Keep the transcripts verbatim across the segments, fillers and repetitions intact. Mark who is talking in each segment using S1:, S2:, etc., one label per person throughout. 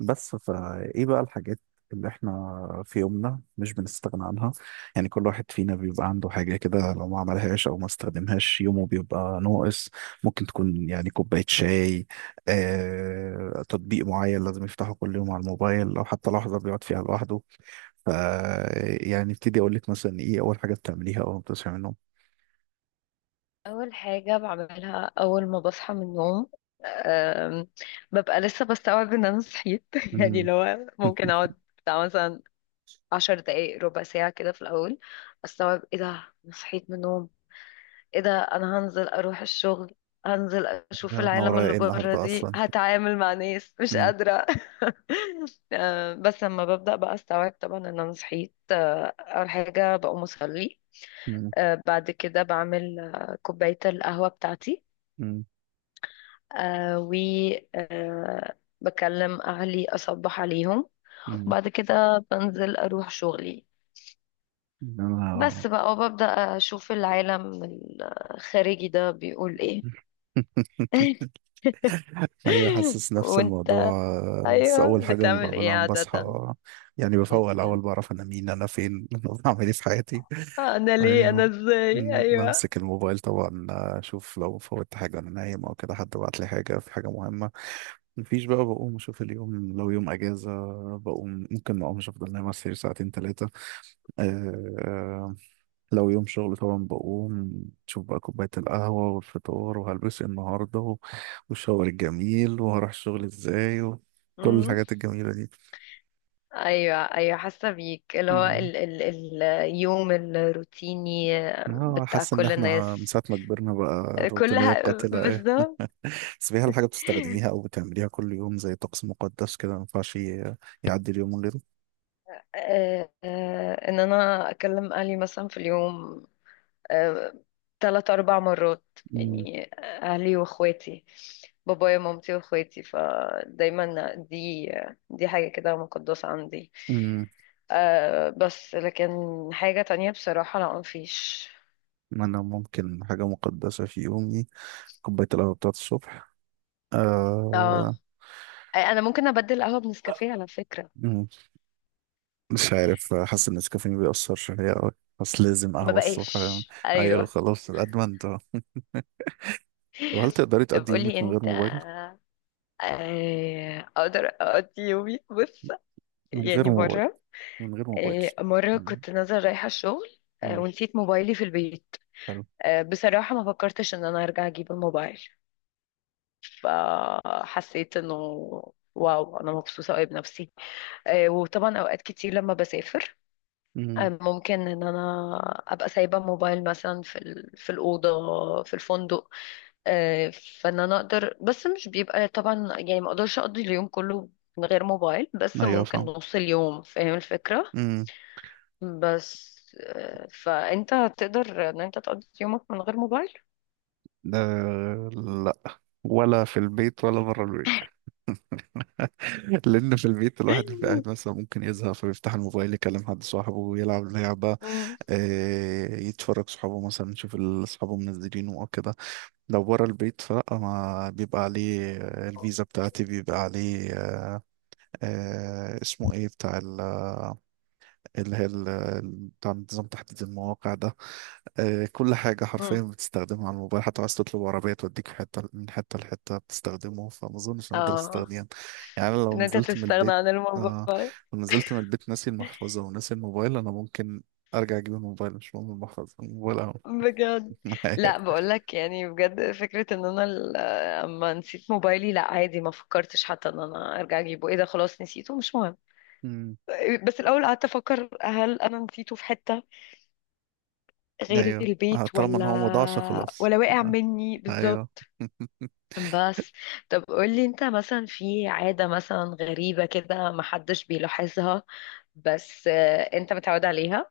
S1: بس فايه بقى الحاجات اللي احنا في يومنا مش بنستغنى عنها. يعني كل واحد فينا بيبقى عنده حاجة كده، لو ما عملهاش او ما استخدمهاش يومه بيبقى ناقص. ممكن تكون يعني كوباية شاي، آه، تطبيق معين لازم يفتحه كل يوم على الموبايل او حتى لحظة بيقعد فيها لوحده. ف يعني ابتدي اقول لك مثلا ايه اول حاجة بتعمليها اول ما بتصحي من النوم؟
S2: أول حاجة بعملها أول ما بصحى من النوم. أم، ببقى لسه بستوعب إن أنا صحيت يعني
S1: مم.
S2: لو ممكن أقعد بتاع مثلا عشر دقايق ربع ساعة كده في الأول، أستوعب إيه ده، أنا صحيت من النوم، إيه ده أنا هنزل أروح الشغل، هنزل أشوف
S1: ده انا
S2: العالم
S1: ورايا
S2: اللي
S1: ايه
S2: بره
S1: النهارده
S2: دي
S1: اصلا؟
S2: هتعامل مع ناس مش
S1: مم.
S2: قادرة أم، بس لما ببدأ بقى أستوعب طبعا إن أنا صحيت. أه، أول حاجة بقوم أصلي.
S1: مم.
S2: أه، بعد كده بعمل أه، كوباية القهوة بتاعتي.
S1: مم.
S2: آه و آه بكلم أهلي أصبح عليهم.
S1: مم.
S2: وبعد كده بنزل أروح شغلي
S1: انا
S2: بس بقى، وببدأ أشوف العالم الخارجي ده بيقول إيه.
S1: ايوه، حاسس نفس الموضوع.
S2: وأنت،
S1: بس
S2: أيوه
S1: اول حاجه ما
S2: بتعمل إيه
S1: بعملها لما بصحى،
S2: عادة؟
S1: يعني بفوق الاول
S2: مم.
S1: بعرف انا مين انا فين انا بعمل ايه في حياتي.
S2: أنا ليه أنا
S1: ايوه.
S2: إزاي؟
S1: أمم،
S2: أيوه.
S1: بمسك الموبايل طبعا، اشوف لو فوتت حاجه انا نايم او كده، حد بعت لي حاجه في حاجه مهمه. مفيش بقى. بقوم اشوف اليوم لو يوم اجازه، بقوم ممكن ما اقومش، افضل نايم على السرير ساعتين ثلاثه. لو يوم شغل طبعا بقوم شوف بقى كوباية القهوة والفطار وهلبس إيه النهاردة و- والشاور الجميل وهروح الشغل ازاي وكل
S2: مم.
S1: الحاجات الجميلة دي.
S2: أيوه أيوه، حاسة بيك اللي هو
S1: مم.
S2: ال ال اليوم الروتيني
S1: اه
S2: بتاع
S1: حاسس ان
S2: كل
S1: احنا من
S2: الناس
S1: ساعة ما كبرنا بقى روتينية
S2: كلها
S1: قاتلة ايه.
S2: بالظبط.
S1: بس فيها الحاجة بتستخدميها او بتعمليها كل يوم زي طقس مقدس كده، ما ينفعش ي- يعدي اليوم من غيره.
S2: آه، آه، ان انا اكلم اهلي مثلا في اليوم آه، تلات اربع مرات.
S1: مم.
S2: يعني اهلي واخواتي، بابايا ومامتي واخواتي، فدايما دي، دي حاجة كده مقدسة عندي.
S1: مم.
S2: أه بس لكن حاجة تانية بصراحة لا مفيش.
S1: انا ممكن حاجة مقدسة في يومي، كوباية القهوة بتاعت الصبح.
S2: اه،
S1: آه.
S2: انا ممكن ابدل قهوة بنسكافيه على فكرة،
S1: مش عارف، حاسس ان النسكافيه بيأثر شوية أوي، بس لازم
S2: ما
S1: قهوة الصبح.
S2: بقاش
S1: أيوة
S2: ايوه.
S1: خلاص أدمنت أهو. طب هل تقدري
S2: طب
S1: تقضي
S2: قولي
S1: يومك من غير
S2: انت.
S1: موبايل؟
S2: آه، اقدر اقضي يومي، بص
S1: من غير
S2: يعني
S1: موبايل.
S2: مرة،
S1: من غير موبايل.
S2: آه، مرة
S1: مم.
S2: كنت نازلة رايحة الشغل آه،
S1: مم.
S2: ونسيت موبايلي في البيت.
S1: حلو.
S2: آه، بصراحة ما فكرتش ان انا ارجع اجيب الموبايل، فحسيت انه واو انا مبسوطة قوي بنفسي. آه، وطبعا اوقات كتير لما بسافر
S1: مم.
S2: آه، ممكن ان انا ابقى سايبه موبايل مثلا في ال- في الاوضه في الفندق. آه، فان انا اقدر، بس مش بيبقى طبعا، يعني ما اقدرش اقضي اليوم كله من غير موبايل، بس
S1: أيوة
S2: ممكن
S1: فاهم.
S2: نص اليوم، فاهم الفكره؟
S1: مم.
S2: بس آه، فانت هتقدر ان انت تقضي يومك من غير موبايل؟
S1: ده لأ، ولا في البيت ولا بره البيت. لأن في البيت الواحد بيبقى قاعد مثلا ممكن يزهق، فبيفتح الموبايل يكلم حد صاحبه ويلعب لعبة،
S2: مم.
S1: آه، يتفرج صحابه مثلا يشوف ال- صحابه منزلينه او كده. لو بره البيت فلا، ما بيبقى عليه آه، الفيزا بتاعتي، بيبقى عليه آه، آه، اسمه ايه بتاع، اللي هي ال- ال- بتاع نظام تحديد المواقع ده، آه، كل حاجة حرفيا
S2: مم.
S1: بتستخدمها على الموبايل. حتى عايز تطلب عربية توديك في حتة من حتة لحتة بتستخدمه، فما أظنش إن أقدر
S2: اه،
S1: أستخدمه يعني. أنا لو
S2: ان انت
S1: نزلت من
S2: تستغنى
S1: البيت،
S2: عن
S1: آه
S2: الموبايل.
S1: لو نزلت من البيت ناسي المحفظة وناسي الموبايل، أنا ممكن أرجع أجيب الموبايل. مش مهم المحفظة، الموبايل أهو
S2: بجد؟
S1: معايا.
S2: لا بقولك يعني بجد فكرة ان انا ال- آه، اما نسيت موبايلي لا عادي، ما فكرتش حتى ان انا ارجع اجيبه، ايه ده خلاص نسيته مش مهم.
S1: أمم،
S2: بس الاول قعدت افكر هل انا نسيته في حتة غير
S1: أيوه آه،
S2: البيت
S1: طالما إن
S2: ولا،
S1: هو مضاعش خلاص.
S2: ولا واقع
S1: آه،
S2: مني
S1: أيوه.
S2: بالظبط. بس طب قولي انت، مثلا في عادة مثلا غريبة كده محدش بيلاحظها بس آه، انت متعود عليها؟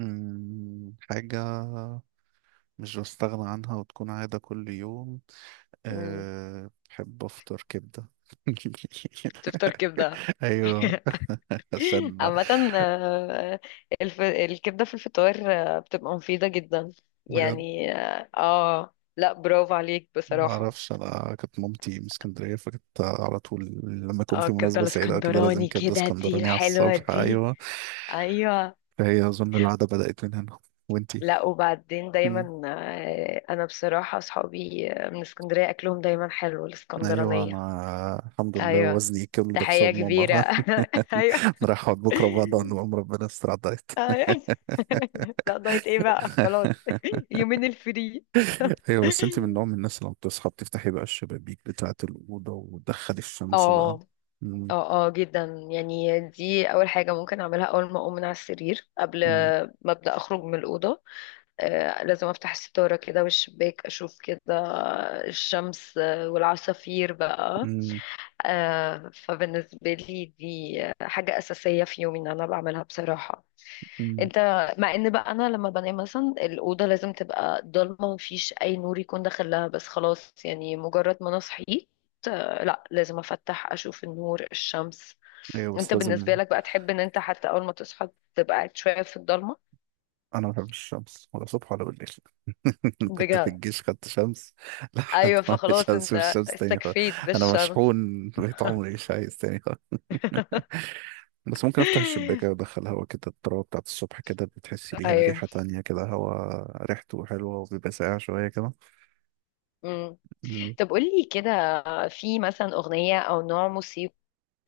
S1: أمم، حاجة مش بستغنى عنها وتكون عادة كل يوم،
S2: مم،
S1: أه بحب أفطر كبدة.
S2: تفطر كبدة؟
S1: أيوه، عشان
S2: عامة آه، الف... الكبدة في الفطار آه، بتبقى مفيدة جدا،
S1: بجد
S2: يعني اه آه، لا برافو عليك
S1: ما
S2: بصراحة.
S1: أعرفش، أنا كانت مامتي من اسكندرية، فكنت على طول لما يكون
S2: اه
S1: في
S2: الكبدة
S1: مناسبة سعيدة أو كده لازم
S2: الاسكندراني
S1: كبدة
S2: كده دي
S1: اسكندراني على
S2: الحلوة
S1: الصبح.
S2: دي،
S1: أيوه.
S2: ايوه.
S1: فهي أظن العادة بدأت من هنا. وأنتي؟
S2: لا وبعدين
S1: مم.
S2: دايما آه، انا بصراحة اصحابي آه، من اسكندرية اكلهم دايما حلو
S1: أيوه،
S2: الاسكندرانية.
S1: أنا الحمد لله
S2: ايوه،
S1: وزني كل ده
S2: تحية
S1: بسبب
S2: كبيرة.
S1: ماما.
S2: ايوه
S1: أنا رايح أقعد بكرة بعد عن الأم، ربنا يستر على الدايت.
S2: ايوه. لا دايت ايه بقى؟ خلاص يومين الفري.
S1: أيوه. بس أنتي من نوع من الناس اللي لما بتصحى بتفتحي بقى الشبابيك بتاعة الأوضة وتدخلي الشمس بقى؟
S2: اه، اه اه جدا. يعني دي اول حاجة ممكن اعملها اول ما اقوم من على السرير قبل
S1: مم.
S2: ما ابدا اخرج من الأوضة. آه لازم افتح الستارة كده والشباك، اشوف كده الشمس آه، والعصافير بقى.
S1: امم.
S2: آه، فبالنسبة لي دي حاجة أساسية في يومي ان انا بعملها بصراحة.
S1: امم.
S2: انت، مع ان بقى انا لما بنام مثلا الاوضه لازم تبقى ضلمه ومفيش اي نور يكون داخلها، بس خلاص يعني مجرد ما انا صحيت آه، لا لازم افتح اشوف النور الشمس.
S1: ايوه بس
S2: انت بالنسبه
S1: لازم.
S2: لك بقى تحب ان انت حتى اول ما تصحى تبقى قاعد شويه في الضلمه؟
S1: انا ما بحبش الشمس، ولا صبح ولا بالليل. كنت في
S2: بجد؟
S1: الجيش خدت شمس لحد
S2: ايوه
S1: ما مش
S2: فخلاص
S1: هشوف
S2: انت
S1: الشمس تاني خالص.
S2: استكفيت
S1: انا
S2: بالشمس.
S1: مشحون بقيت، عمري مش عايز تاني خالص. بس ممكن افتح الشباكة وادخل هوا كده، التراب بتاعت الصبح كده بتحسي ليها
S2: ايوه.
S1: ريحة تانية كده، هوا ريحته حلوة وبيبقى ساقع شوية كده.
S2: مم. طب قولي كده، في مثلا اغنيه او نوع موسيقى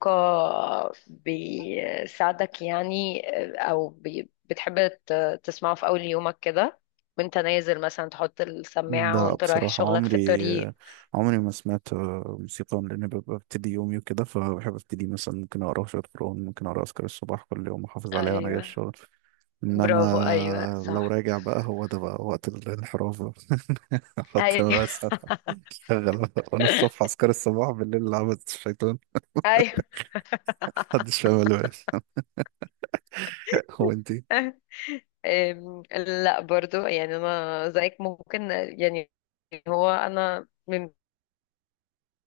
S2: آه، بيساعدك يعني، آه، او بي- بتحب ت- تسمعه في اول يومك كده وانت نازل، مثلا تحط السماعة
S1: لا
S2: وانت رايح
S1: بصراحة،
S2: شغلك في
S1: عمري
S2: الطريق؟
S1: عمري ما سمعت آه، موسيقى، لأن ببقى ببتدي يومي وكده، فبحب أبتدي مثلا ممكن أقرأ شوية قرآن، ممكن أقرأ أذكار الصباح كل يوم أحافظ عليها وأنا جاي
S2: ايوه
S1: الشغل. إنما
S2: برافو ايوه
S1: لو
S2: صح.
S1: راجع بقى، هو ده بقى وقت الانحراف بقى. أحط
S2: ايوه.
S1: بس. أشغل بقى. وأنا الصبح أذكار الصباح، بالليل لعبة الشيطان.
S2: ايوه.
S1: محدش فاهم اللي هو. أنتي؟
S2: أم، لا برضو يعني انا زيك ممكن يعني. هو انا من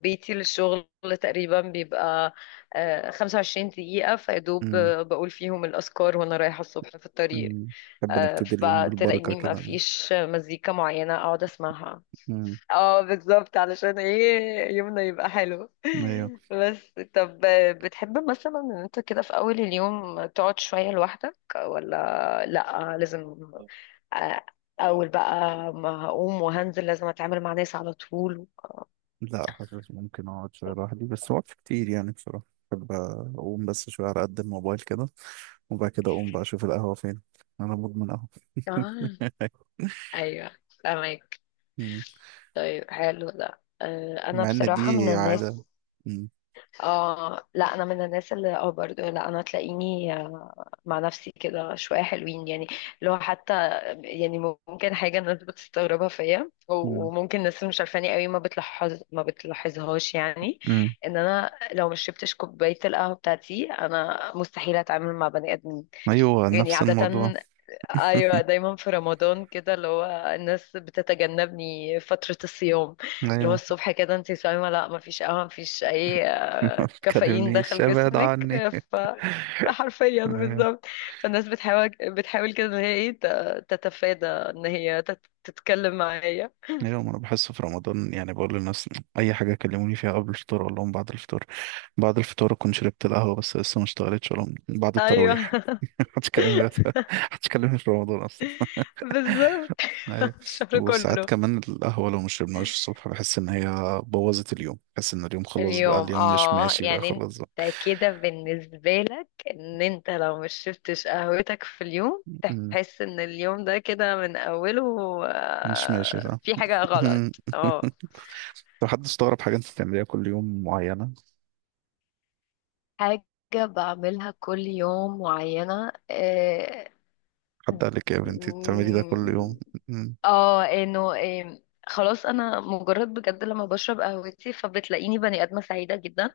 S2: بيتي للشغل تقريبا بيبقى آه، خمسة وعشرين دقيقة فيدوب،
S1: مم.
S2: بقول فيهم الأذكار وأنا رايحة الصبح في الطريق.
S1: مم. نحب
S2: آه،
S1: نبتدي اليوم بالبركة
S2: فتلاقيني ما
S1: كده.
S2: فيش مزيكا معينة اقعد اسمعها.
S1: مم.
S2: اه بالظبط، علشان ايه يومنا يبقى حلو.
S1: أيوة.
S2: بس طب آه، بتحب مثلا ان انت كده في اول اليوم تقعد شوية لوحدك ولا لا، لازم آه، اول بقى ما هقوم وهنزل لازم اتعامل مع ناس على طول؟
S1: لا حاسس ممكن اقعد شويه لوحدي، بس وقت كتير يعني بصراحه بحب اقوم بس شويه على قد الموبايل كده، وبعد كده اقوم بقى اشوف القهوه فين. انا مدمن قهوه.
S2: اه. ايوه فاهمك.
S1: مم.
S2: طيب حلو ده آه، انا
S1: مع ان
S2: بصراحة من
S1: دي عاده.
S2: الناس،
S1: مم.
S2: اه لا انا من الناس اللي اه برضه، لا انا تلاقيني آه، مع نفسي كده شويه حلوين يعني لو حتى يعني. ممكن حاجه الناس بتستغربها فيا
S1: مم.
S2: وممكن الناس مش عارفاني قوي ما بتلاحظ ما بتلاحظهاش يعني،
S1: مم.
S2: ان انا لو مش شربتش كوبايه القهوه بتاعتي انا مستحيل اتعامل مع بني ادمين،
S1: ايوه
S2: يعني
S1: نفس
S2: عاده.
S1: الموضوع.
S2: ايوه دايما في رمضان كده اللي هو الناس بتتجنبني فتره الصيام. اللي هو
S1: ايوه
S2: الصبح كده انت صايمه، لا ما فيش قهوه ما فيش اي
S1: ما
S2: كافيين
S1: تكلمنيش
S2: دخل
S1: ابعد
S2: جسمك.
S1: عني.
S2: حرفيا
S1: ايوه.
S2: بالظبط. فالناس بتحاول بتحاول كده ان هي ايه ت- تتفادى ان هي تت- تتكلم معايا.
S1: ايوه ما انا بحس في رمضان يعني بقول للناس اي حاجه كلموني فيها قبل الفطور اقول لهم بعد الفطور. بعد الفطار أكون شربت القهوة بس لسه ما اشتغلتش، ولا بعد
S2: ايوه.
S1: التراويح. محدش كلمني. محدش كلمني في رمضان أصلا.
S2: بالظبط.
S1: أيوة.
S2: الشهر
S1: وساعات
S2: كله.
S1: كمان القهوة لو ما شربناهاش الصبح بحس إن هي بوظت اليوم، بحس إن اليوم خلاص بقى،
S2: اليوم
S1: اليوم مش
S2: اه،
S1: ماشي بقى
S2: يعني
S1: خلاص بقى.
S2: انت كده بالنسبة لك ان انت لو مش شربتش قهوتك في اليوم
S1: أمم،
S2: تحس ان اليوم ده كده من اوله
S1: مش ماشي،
S2: آه،
S1: صح.
S2: في حاجة غلط، اه.
S1: لو حد استغرب حاجة أنت بتعمليها كل يوم معينة،
S2: حاجة بعملها كل يوم معينة، آه،
S1: حد
S2: مم.
S1: قال لك يا بنتي بتعملي ده كل يوم؟ أمم.
S2: اه انه إيه، خلاص انا مجرد بجد لما بشرب قهوتي فبتلاقيني بني ادمه سعيده جدا.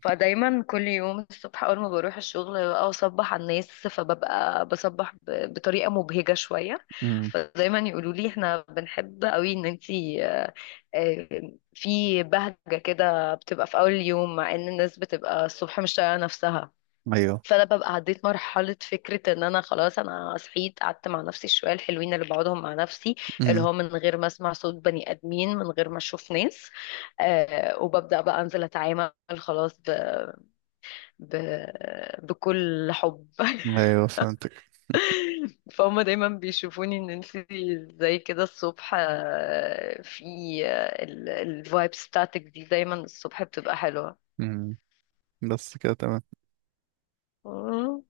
S2: فدايما كل يوم الصبح اول ما بروح الشغل بقى اصبح على الناس، فببقى بصبح ب- بطريقه مبهجه شويه.
S1: أمم.
S2: فدايما يقولوا لي احنا بنحب قوي ان انتي آه، آه، في بهجه كده بتبقى في اول اليوم، مع ان الناس بتبقى الصبح مش طايقه نفسها.
S1: أيوه.
S2: فانا ببقى عديت مرحله فكره ان انا خلاص انا صحيت، قعدت مع نفسي الشويه الحلوين اللي بقعدهم مع نفسي، اللي
S1: أمم.
S2: هو من غير ما اسمع صوت بني ادمين، من غير ما اشوف ناس. آه وببدا بقى انزل اتعامل خلاص ب... ب... بكل حب.
S1: أيوه فهمتك.
S2: فهم دايما بيشوفوني ان انت زي كده الصبح آه، في الفايب ستاتك دي دايما الصبح بتبقى
S1: أمم. بس كده تمام.
S2: حلوه.